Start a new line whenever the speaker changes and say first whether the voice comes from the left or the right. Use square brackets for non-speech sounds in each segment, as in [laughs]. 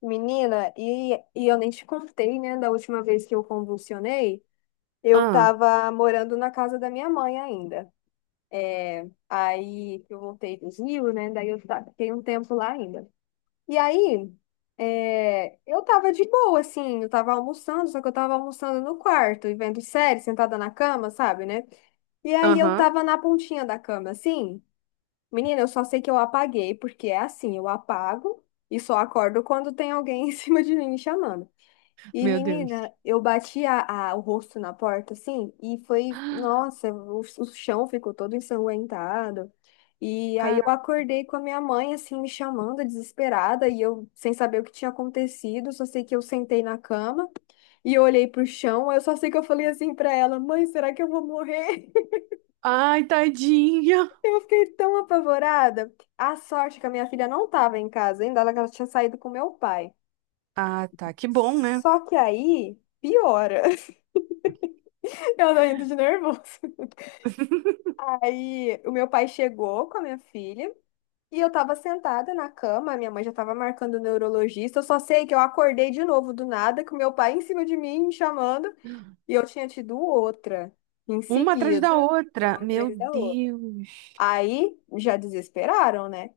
left: Menina, e eu nem te contei, né, da última vez que eu convulsionei, eu
right: Ah,
left: tava morando na casa da minha mãe ainda. É, aí que eu voltei do Rio, né, daí fiquei um tempo lá ainda. E aí, é, eu tava de boa, assim, eu tava almoçando, só que eu tava almoçando no quarto e vendo série, sentada na cama, sabe, né? E aí eu
right: aham.
left: tava na pontinha da cama, assim. Menina, eu só sei que eu apaguei, porque é assim, eu apago e só acordo quando tem alguém [laughs] em cima de mim me chamando. E,
right: Meu Deus.
left: menina, eu bati o rosto na porta, assim, e foi, nossa, o chão ficou todo ensanguentado. E aí eu
right: Caramba.
left: acordei com a minha mãe, assim, me chamando, desesperada, e eu sem saber o que tinha acontecido, só sei que eu sentei na cama e olhei pro chão, eu só sei que eu falei assim pra ela, mãe, será que eu vou morrer? [laughs]
right: Ai, tadinha.
left: Eu fiquei tão apavorada. A sorte é que a minha filha não tava em casa ainda, ela tinha saído com meu pai.
right: Ah, tá. Que bom, né?
left: Só que aí, piora. [laughs] Eu tô indo de nervoso.
right: [laughs]
left: Aí o meu pai chegou com a minha filha e eu tava sentada na cama, a minha mãe já tava marcando o neurologista. Eu só sei que eu acordei de novo do nada, com o meu pai em cima de mim, me chamando, e eu tinha tido outra em
right: Uma atrás da
left: seguida,
right: outra.
left: uma
right: Meu
left: atrás da outra.
right: Deus.
left: Aí já desesperaram, né?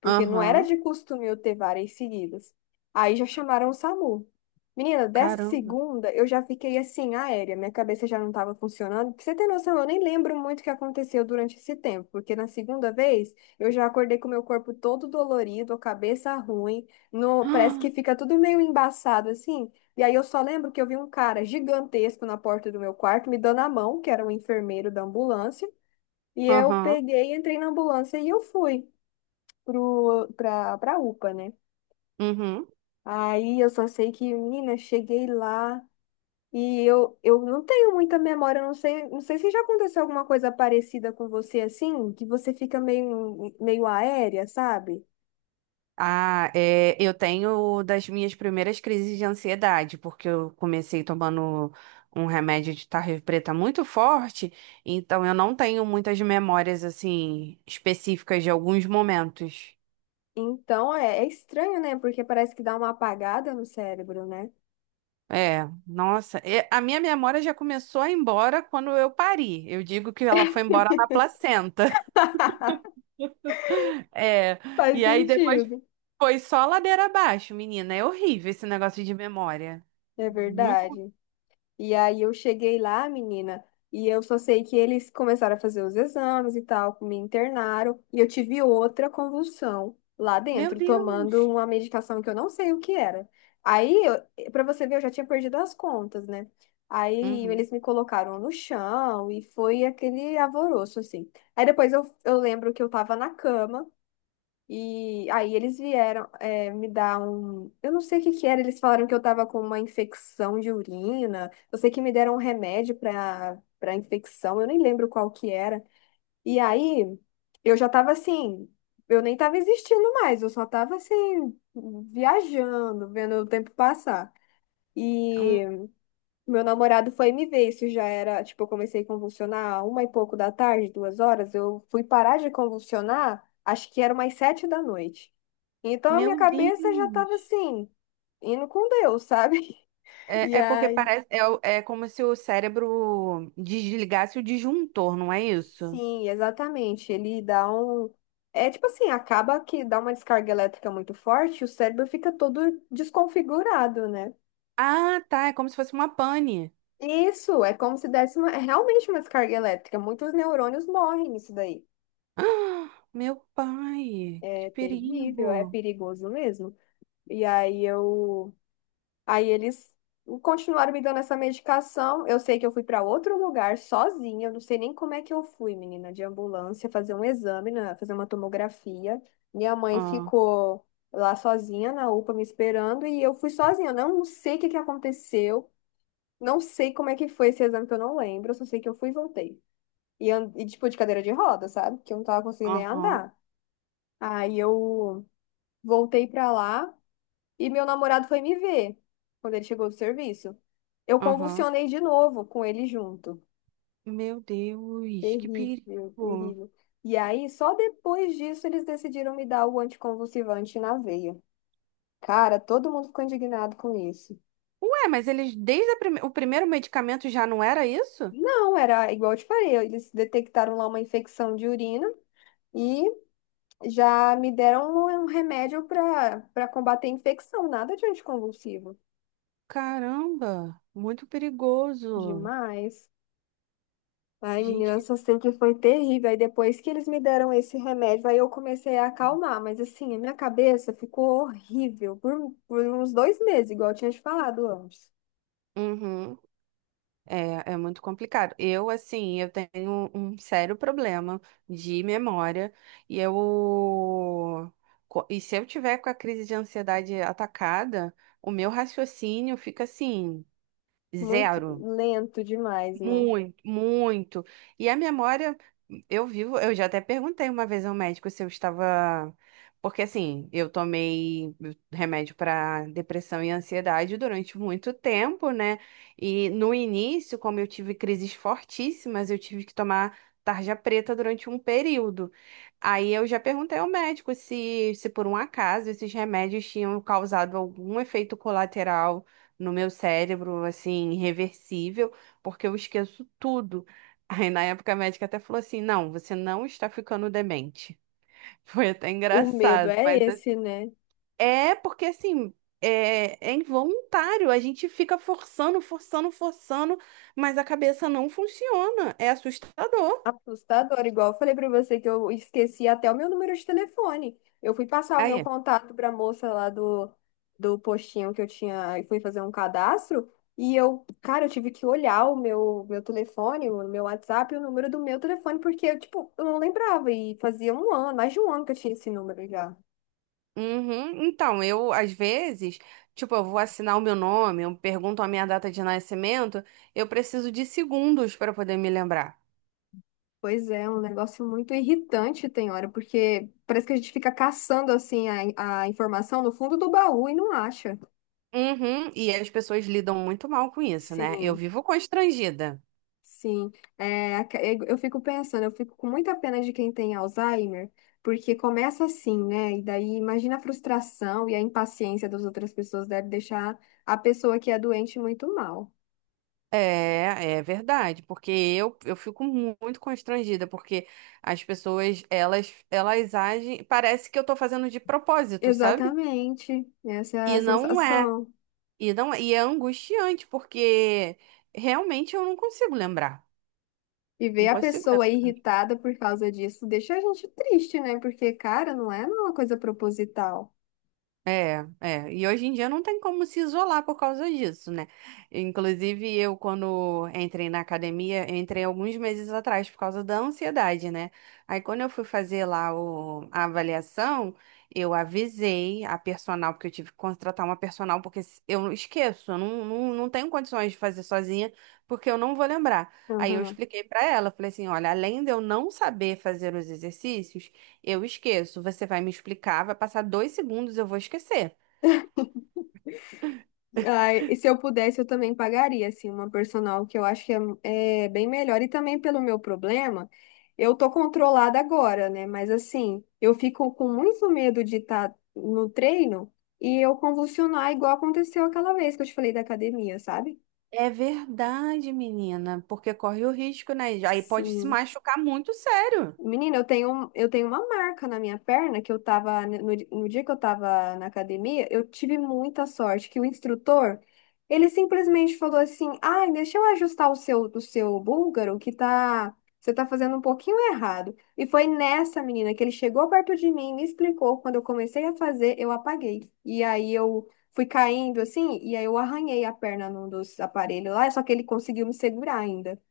left: Porque não era
right: Aham.
left: de costume eu ter várias seguidas. Aí já chamaram o SAMU. Menina, dessa
right: Caramba.
left: segunda eu já fiquei assim, aérea, minha cabeça já não estava funcionando. Pra você ter noção, eu nem lembro muito o que aconteceu durante esse tempo, porque na segunda vez eu já acordei com o meu corpo todo dolorido, a cabeça ruim, no, parece que
right: [gasps]
left: fica tudo meio embaçado assim. E aí eu só lembro que eu vi um cara gigantesco na porta do meu quarto me dando a mão, que era um enfermeiro da ambulância, e eu
right: Aham.
left: peguei, entrei na ambulância e eu fui pra UPA, né?
right: Uhum.
left: Aí eu só sei que, menina, cheguei lá e eu não tenho muita memória, eu não sei, não sei se já aconteceu alguma coisa parecida com você assim, que você fica meio aérea, sabe?
right: Ah, é, eu tenho das minhas primeiras crises de ansiedade, porque eu comecei tomando um remédio de tarja preta muito forte, então eu não tenho muitas memórias assim específicas de alguns momentos.
left: Então é, é estranho, né? Porque parece que dá uma apagada no cérebro, né?
right: É, nossa, é, a minha memória já começou a ir embora quando eu pari. Eu digo que ela foi embora na placenta. [laughs]
left: [laughs]
right: É,
left: Faz
right: e aí depois
left: sentido.
right: foi só ladeira abaixo, menina. É horrível esse negócio de memória.
left: É
right: Muito.
left: verdade. E aí eu cheguei lá, menina, e eu só sei que eles começaram a fazer os exames e tal, me internaram, e eu tive outra convulsão lá
right: Meu
left: dentro,
right: Deus!
left: tomando uma medicação que eu não sei o que era. Aí, pra você ver, eu já tinha perdido as contas, né? Aí
right: Uhum.
left: eles me colocaram no chão e foi aquele alvoroço, assim. Aí depois eu lembro que eu tava na cama. E aí eles vieram é, me dar um. Eu não sei o que que era, eles falaram que eu tava com uma infecção de urina. Eu sei que me deram um remédio para infecção, eu nem lembro qual que era. E aí eu já tava assim, eu nem tava existindo mais, eu só tava assim, viajando, vendo o tempo passar.
right: Hum,
left: E meu namorado foi me ver, isso já era, tipo, eu comecei a convulsionar a uma e pouco da tarde, duas horas, eu fui parar de convulsionar, acho que era umas sete da noite. Então a minha
right: Meu
left: cabeça já tava
right: Deus!
left: assim, indo com Deus, sabe? [laughs] E
right: É, é porque
left: aí,
right: parece. É, é como se o cérebro desligasse o disjuntor, não é isso?
left: sim, exatamente, ele dá um. É tipo assim, acaba que dá uma descarga elétrica muito forte, o cérebro fica todo desconfigurado, né?
right: Ah, tá. É como se fosse uma pane. [gasps]
left: Isso, é como se desse uma, é realmente uma descarga elétrica. Muitos neurônios morrem nisso daí.
right: Ah, meu pai,
left: É
right: que
left: terrível, é
right: perigo!
left: perigoso mesmo. E aí eu, aí eles continuaram me dando essa medicação. Eu sei que eu fui para outro lugar sozinha, eu não sei nem como é que eu fui, menina, de ambulância, fazer um exame, né, fazer uma tomografia. Minha mãe
right: Ah.
left: ficou lá sozinha na UPA me esperando e eu fui sozinha. Eu não sei o que que aconteceu, não sei como é que foi esse exame que eu não lembro, eu só sei que eu fui e voltei. E, e tipo de cadeira de roda, sabe? Que eu não tava conseguindo nem
right: Aham,
left: andar. Aí eu voltei pra lá e meu namorado foi me ver quando ele chegou do serviço. Eu
right: aham.
left: convulsionei de novo com ele junto.
right: Meu Deus, que perigo.
left: Terrível, terrível. E aí, só depois disso, eles decidiram me dar o anticonvulsivante na veia. Cara, todo mundo ficou indignado com isso.
right: Ué, mas eles, desde a o primeiro medicamento já não era isso?
left: Não, era igual eu te falei, eles detectaram lá uma infecção de urina e já me deram um remédio para combater a infecção, nada de anticonvulsivo.
right: Caramba, muito perigoso.
left: Demais. Ai, menina,
right: Gente,
left: eu
right: que...
left: só sei que foi terrível. Aí depois que eles me deram esse remédio, aí eu comecei a acalmar. Mas assim, a minha cabeça ficou horrível por uns dois meses, igual eu tinha te falado antes.
right: Uhum. É, é muito complicado. Eu, assim, eu tenho um sério problema de memória e eu... E se eu tiver com a crise de ansiedade atacada, o meu raciocínio fica assim,
left: Muito
right: zero.
left: lento demais, né?
right: Muito, muito. E a memória, eu vivo, eu já até perguntei uma vez ao médico se eu estava. Porque assim, eu tomei remédio para depressão e ansiedade durante muito tempo, né? E no início, como eu tive crises fortíssimas, eu tive que tomar tarja preta durante um período. Aí eu já perguntei ao médico se, se por um acaso esses remédios tinham causado algum efeito colateral no meu cérebro, assim, irreversível porque eu esqueço tudo. [laughs] Aí na época a médica até falou assim: não, você não está ficando demente. [laughs] Foi até
left: O medo
right: engraçado,
left: é
right: mas assim,
left: esse, né?
right: é porque assim. É, é involuntário, a gente fica forçando, mas a cabeça não funciona. É assustador.
left: Assustador, igual eu falei pra você que eu esqueci até o meu número de telefone. Eu fui passar o meu
right: Aí,
left: contato pra moça lá do, do postinho que eu tinha e fui fazer um cadastro. E eu, cara, eu tive que olhar o meu telefone, o meu WhatsApp, e o número do meu telefone, porque eu, tipo, eu não lembrava. E fazia um ano, mais de um ano que eu tinha esse número já.
right: uhum. Então, eu, às vezes, tipo, eu vou assinar o meu nome, eu pergunto a minha data de nascimento, eu preciso de segundos para poder me lembrar.
left: Pois é, é um negócio muito irritante, tem hora, porque parece que a gente fica caçando, assim, a informação no fundo do baú e não acha.
right: Uhum, e as pessoas lidam muito mal com isso, né? Eu
left: Sim.
right: vivo constrangida.
left: Sim, é, eu fico pensando, eu fico com muita pena de quem tem Alzheimer, porque começa assim, né? E daí imagina a frustração e a impaciência das outras pessoas deve deixar a pessoa que é doente muito mal.
right: É, é verdade, porque eu fico muito constrangida, porque as pessoas, elas agem, parece que eu tô fazendo de propósito, sabe?
left: Exatamente, essa é a
right: E não é,
left: sensação.
right: e não é, e é angustiante, porque realmente eu não consigo lembrar,
left: E ver
right: não
left: a
right: consigo
left: pessoa
right: lembrar.
left: irritada por causa disso deixa a gente triste, né? Porque, cara, não é uma coisa proposital.
right: É, é. E hoje em dia não tem como se isolar por causa disso, né? Inclusive, eu, quando entrei na academia, eu entrei alguns meses atrás por causa da ansiedade, né? Aí, quando eu fui fazer lá a avaliação, eu avisei a personal, porque eu tive que contratar uma personal, porque eu não esqueço, eu não, não, não tenho condições de fazer sozinha, porque eu não vou lembrar. Aí, eu expliquei pra ela, falei assim: olha, além de eu não saber fazer os exercícios. Eu esqueço. Você vai me explicar, vai passar dois segundos, eu vou esquecer.
left: Ai, e se eu pudesse, eu também pagaria, assim, uma personal, que eu acho que é, é bem melhor. E também pelo meu problema, eu tô controlada agora, né? Mas assim, eu fico com muito medo de estar no treino e eu convulsionar igual aconteceu aquela vez que eu te falei da academia, sabe?
right: É verdade, menina, porque corre o risco, né? Aí pode se
left: Sim.
right: machucar muito sério.
left: Menina, eu tenho, eu tenho uma marca na minha perna que eu tava, né, no, no dia que eu tava na academia, eu tive muita sorte que o instrutor, ele simplesmente falou assim, ai, deixa eu ajustar o seu búlgaro que tá, você tá fazendo um pouquinho errado. E foi nessa menina que ele chegou perto de mim, me explicou, quando eu comecei a fazer, eu apaguei. E aí eu fui caindo assim, e aí eu arranhei a perna num dos aparelhos lá, só que ele conseguiu me segurar ainda.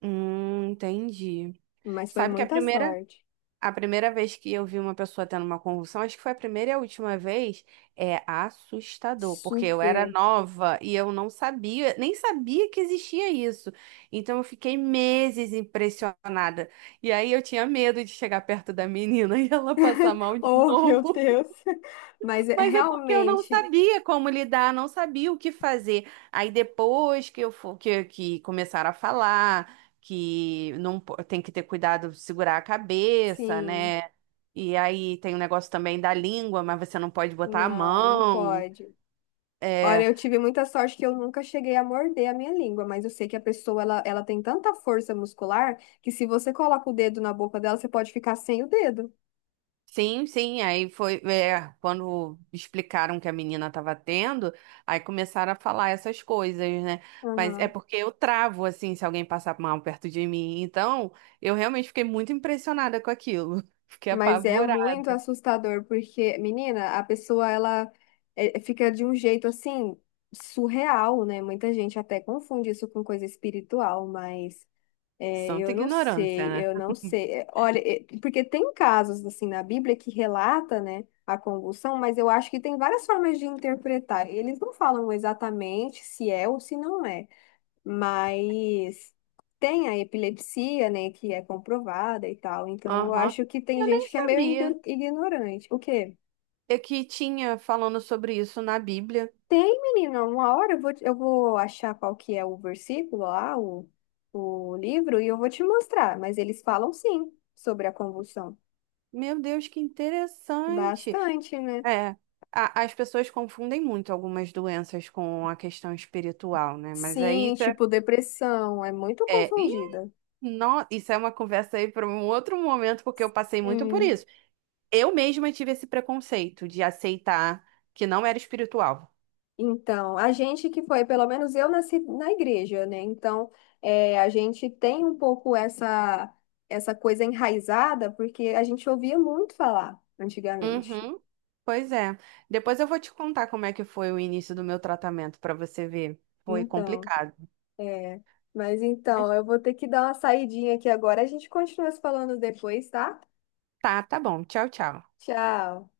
right: Entendi.
left: Mas foi
right: Sabe que a
left: muita
right: primeira.
left: sorte.
right: A primeira vez que eu vi uma pessoa tendo uma convulsão, acho que foi a primeira e a última vez, é assustador, porque eu era
left: Super.
right: nova e eu não sabia, nem sabia que existia isso. Então eu fiquei meses impressionada. E aí eu tinha medo de chegar perto da menina [laughs] e ela passar
left: [laughs]
right: mal de
left: Oh, meu
right: novo.
left: Deus. Mas
right: Mas é porque eu não
left: realmente,
right: sabia como lidar, não sabia o que fazer. Aí depois que eu for, que começaram a falar que não tem que ter cuidado, segurar a cabeça,
left: sim,
right: né? E aí tem o negócio também da língua, mas você não pode botar a
left: não, não
right: mão.
left: pode. Olha,
right: É,
left: eu tive muita sorte que eu nunca cheguei a morder a minha língua, mas eu sei que a pessoa ela tem tanta força muscular que se você coloca o dedo na boca dela, você pode ficar sem o dedo.
right: sim, sim, aí foi, é, quando explicaram que a menina estava tendo, aí começaram a falar essas coisas, né? Mas é
left: Aham.
right: porque eu travo, assim, se alguém passar mal perto de mim. Então, eu realmente fiquei muito impressionada com aquilo. [laughs] Fiquei
left: Mas é
right: apavorada.
left: muito assustador porque, menina, a pessoa ela é, fica de um jeito assim surreal, né? Muita gente até confunde isso com coisa espiritual, mas é,
right: Santa
left: eu não sei,
right: ignorância,
left: eu
right: né?
left: não sei. É, olha, é, porque tem casos assim na Bíblia que relata, né, a convulsão, mas eu acho que tem várias formas de interpretar. Eles não falam exatamente se é ou se não é, mas tem a epilepsia, né, que é comprovada e tal. Então eu
right: Aham.
left: acho que tem
right: Eu nem
left: gente que é meio
right: sabia.
left: ignorante. O quê?
right: É que tinha falando sobre isso na Bíblia.
left: Tem, menina, uma hora eu vou, eu vou achar qual que é o versículo lá, o livro, e eu vou te mostrar. Mas eles falam sim sobre a convulsão.
right: Meu Deus, que interessante.
left: Bastante, né?
right: É. As pessoas confundem muito algumas doenças com a questão espiritual, né? Mas aí
left: Sim, tipo depressão, é muito
right: é, e
left: confundida.
right: isso é uma conversa aí para um outro momento, porque eu passei muito por
left: Hum,
right: isso. Eu mesma tive esse preconceito de aceitar que não era espiritual.
left: Então, a gente que foi, pelo menos eu nasci na igreja, né? Então, é, a gente tem um pouco essa, essa coisa enraizada, porque a gente ouvia muito falar antigamente.
right: Uhum. Pois é. Depois eu vou te contar como é que foi o início do meu tratamento para você ver. Foi
left: Então.
right: complicado.
left: É, mas então,
right: Mas
left: eu vou ter que dar uma saidinha aqui agora. A gente continua se falando depois, tá?
right: tá, tá bom. Tchau, tchau.
left: Tchau.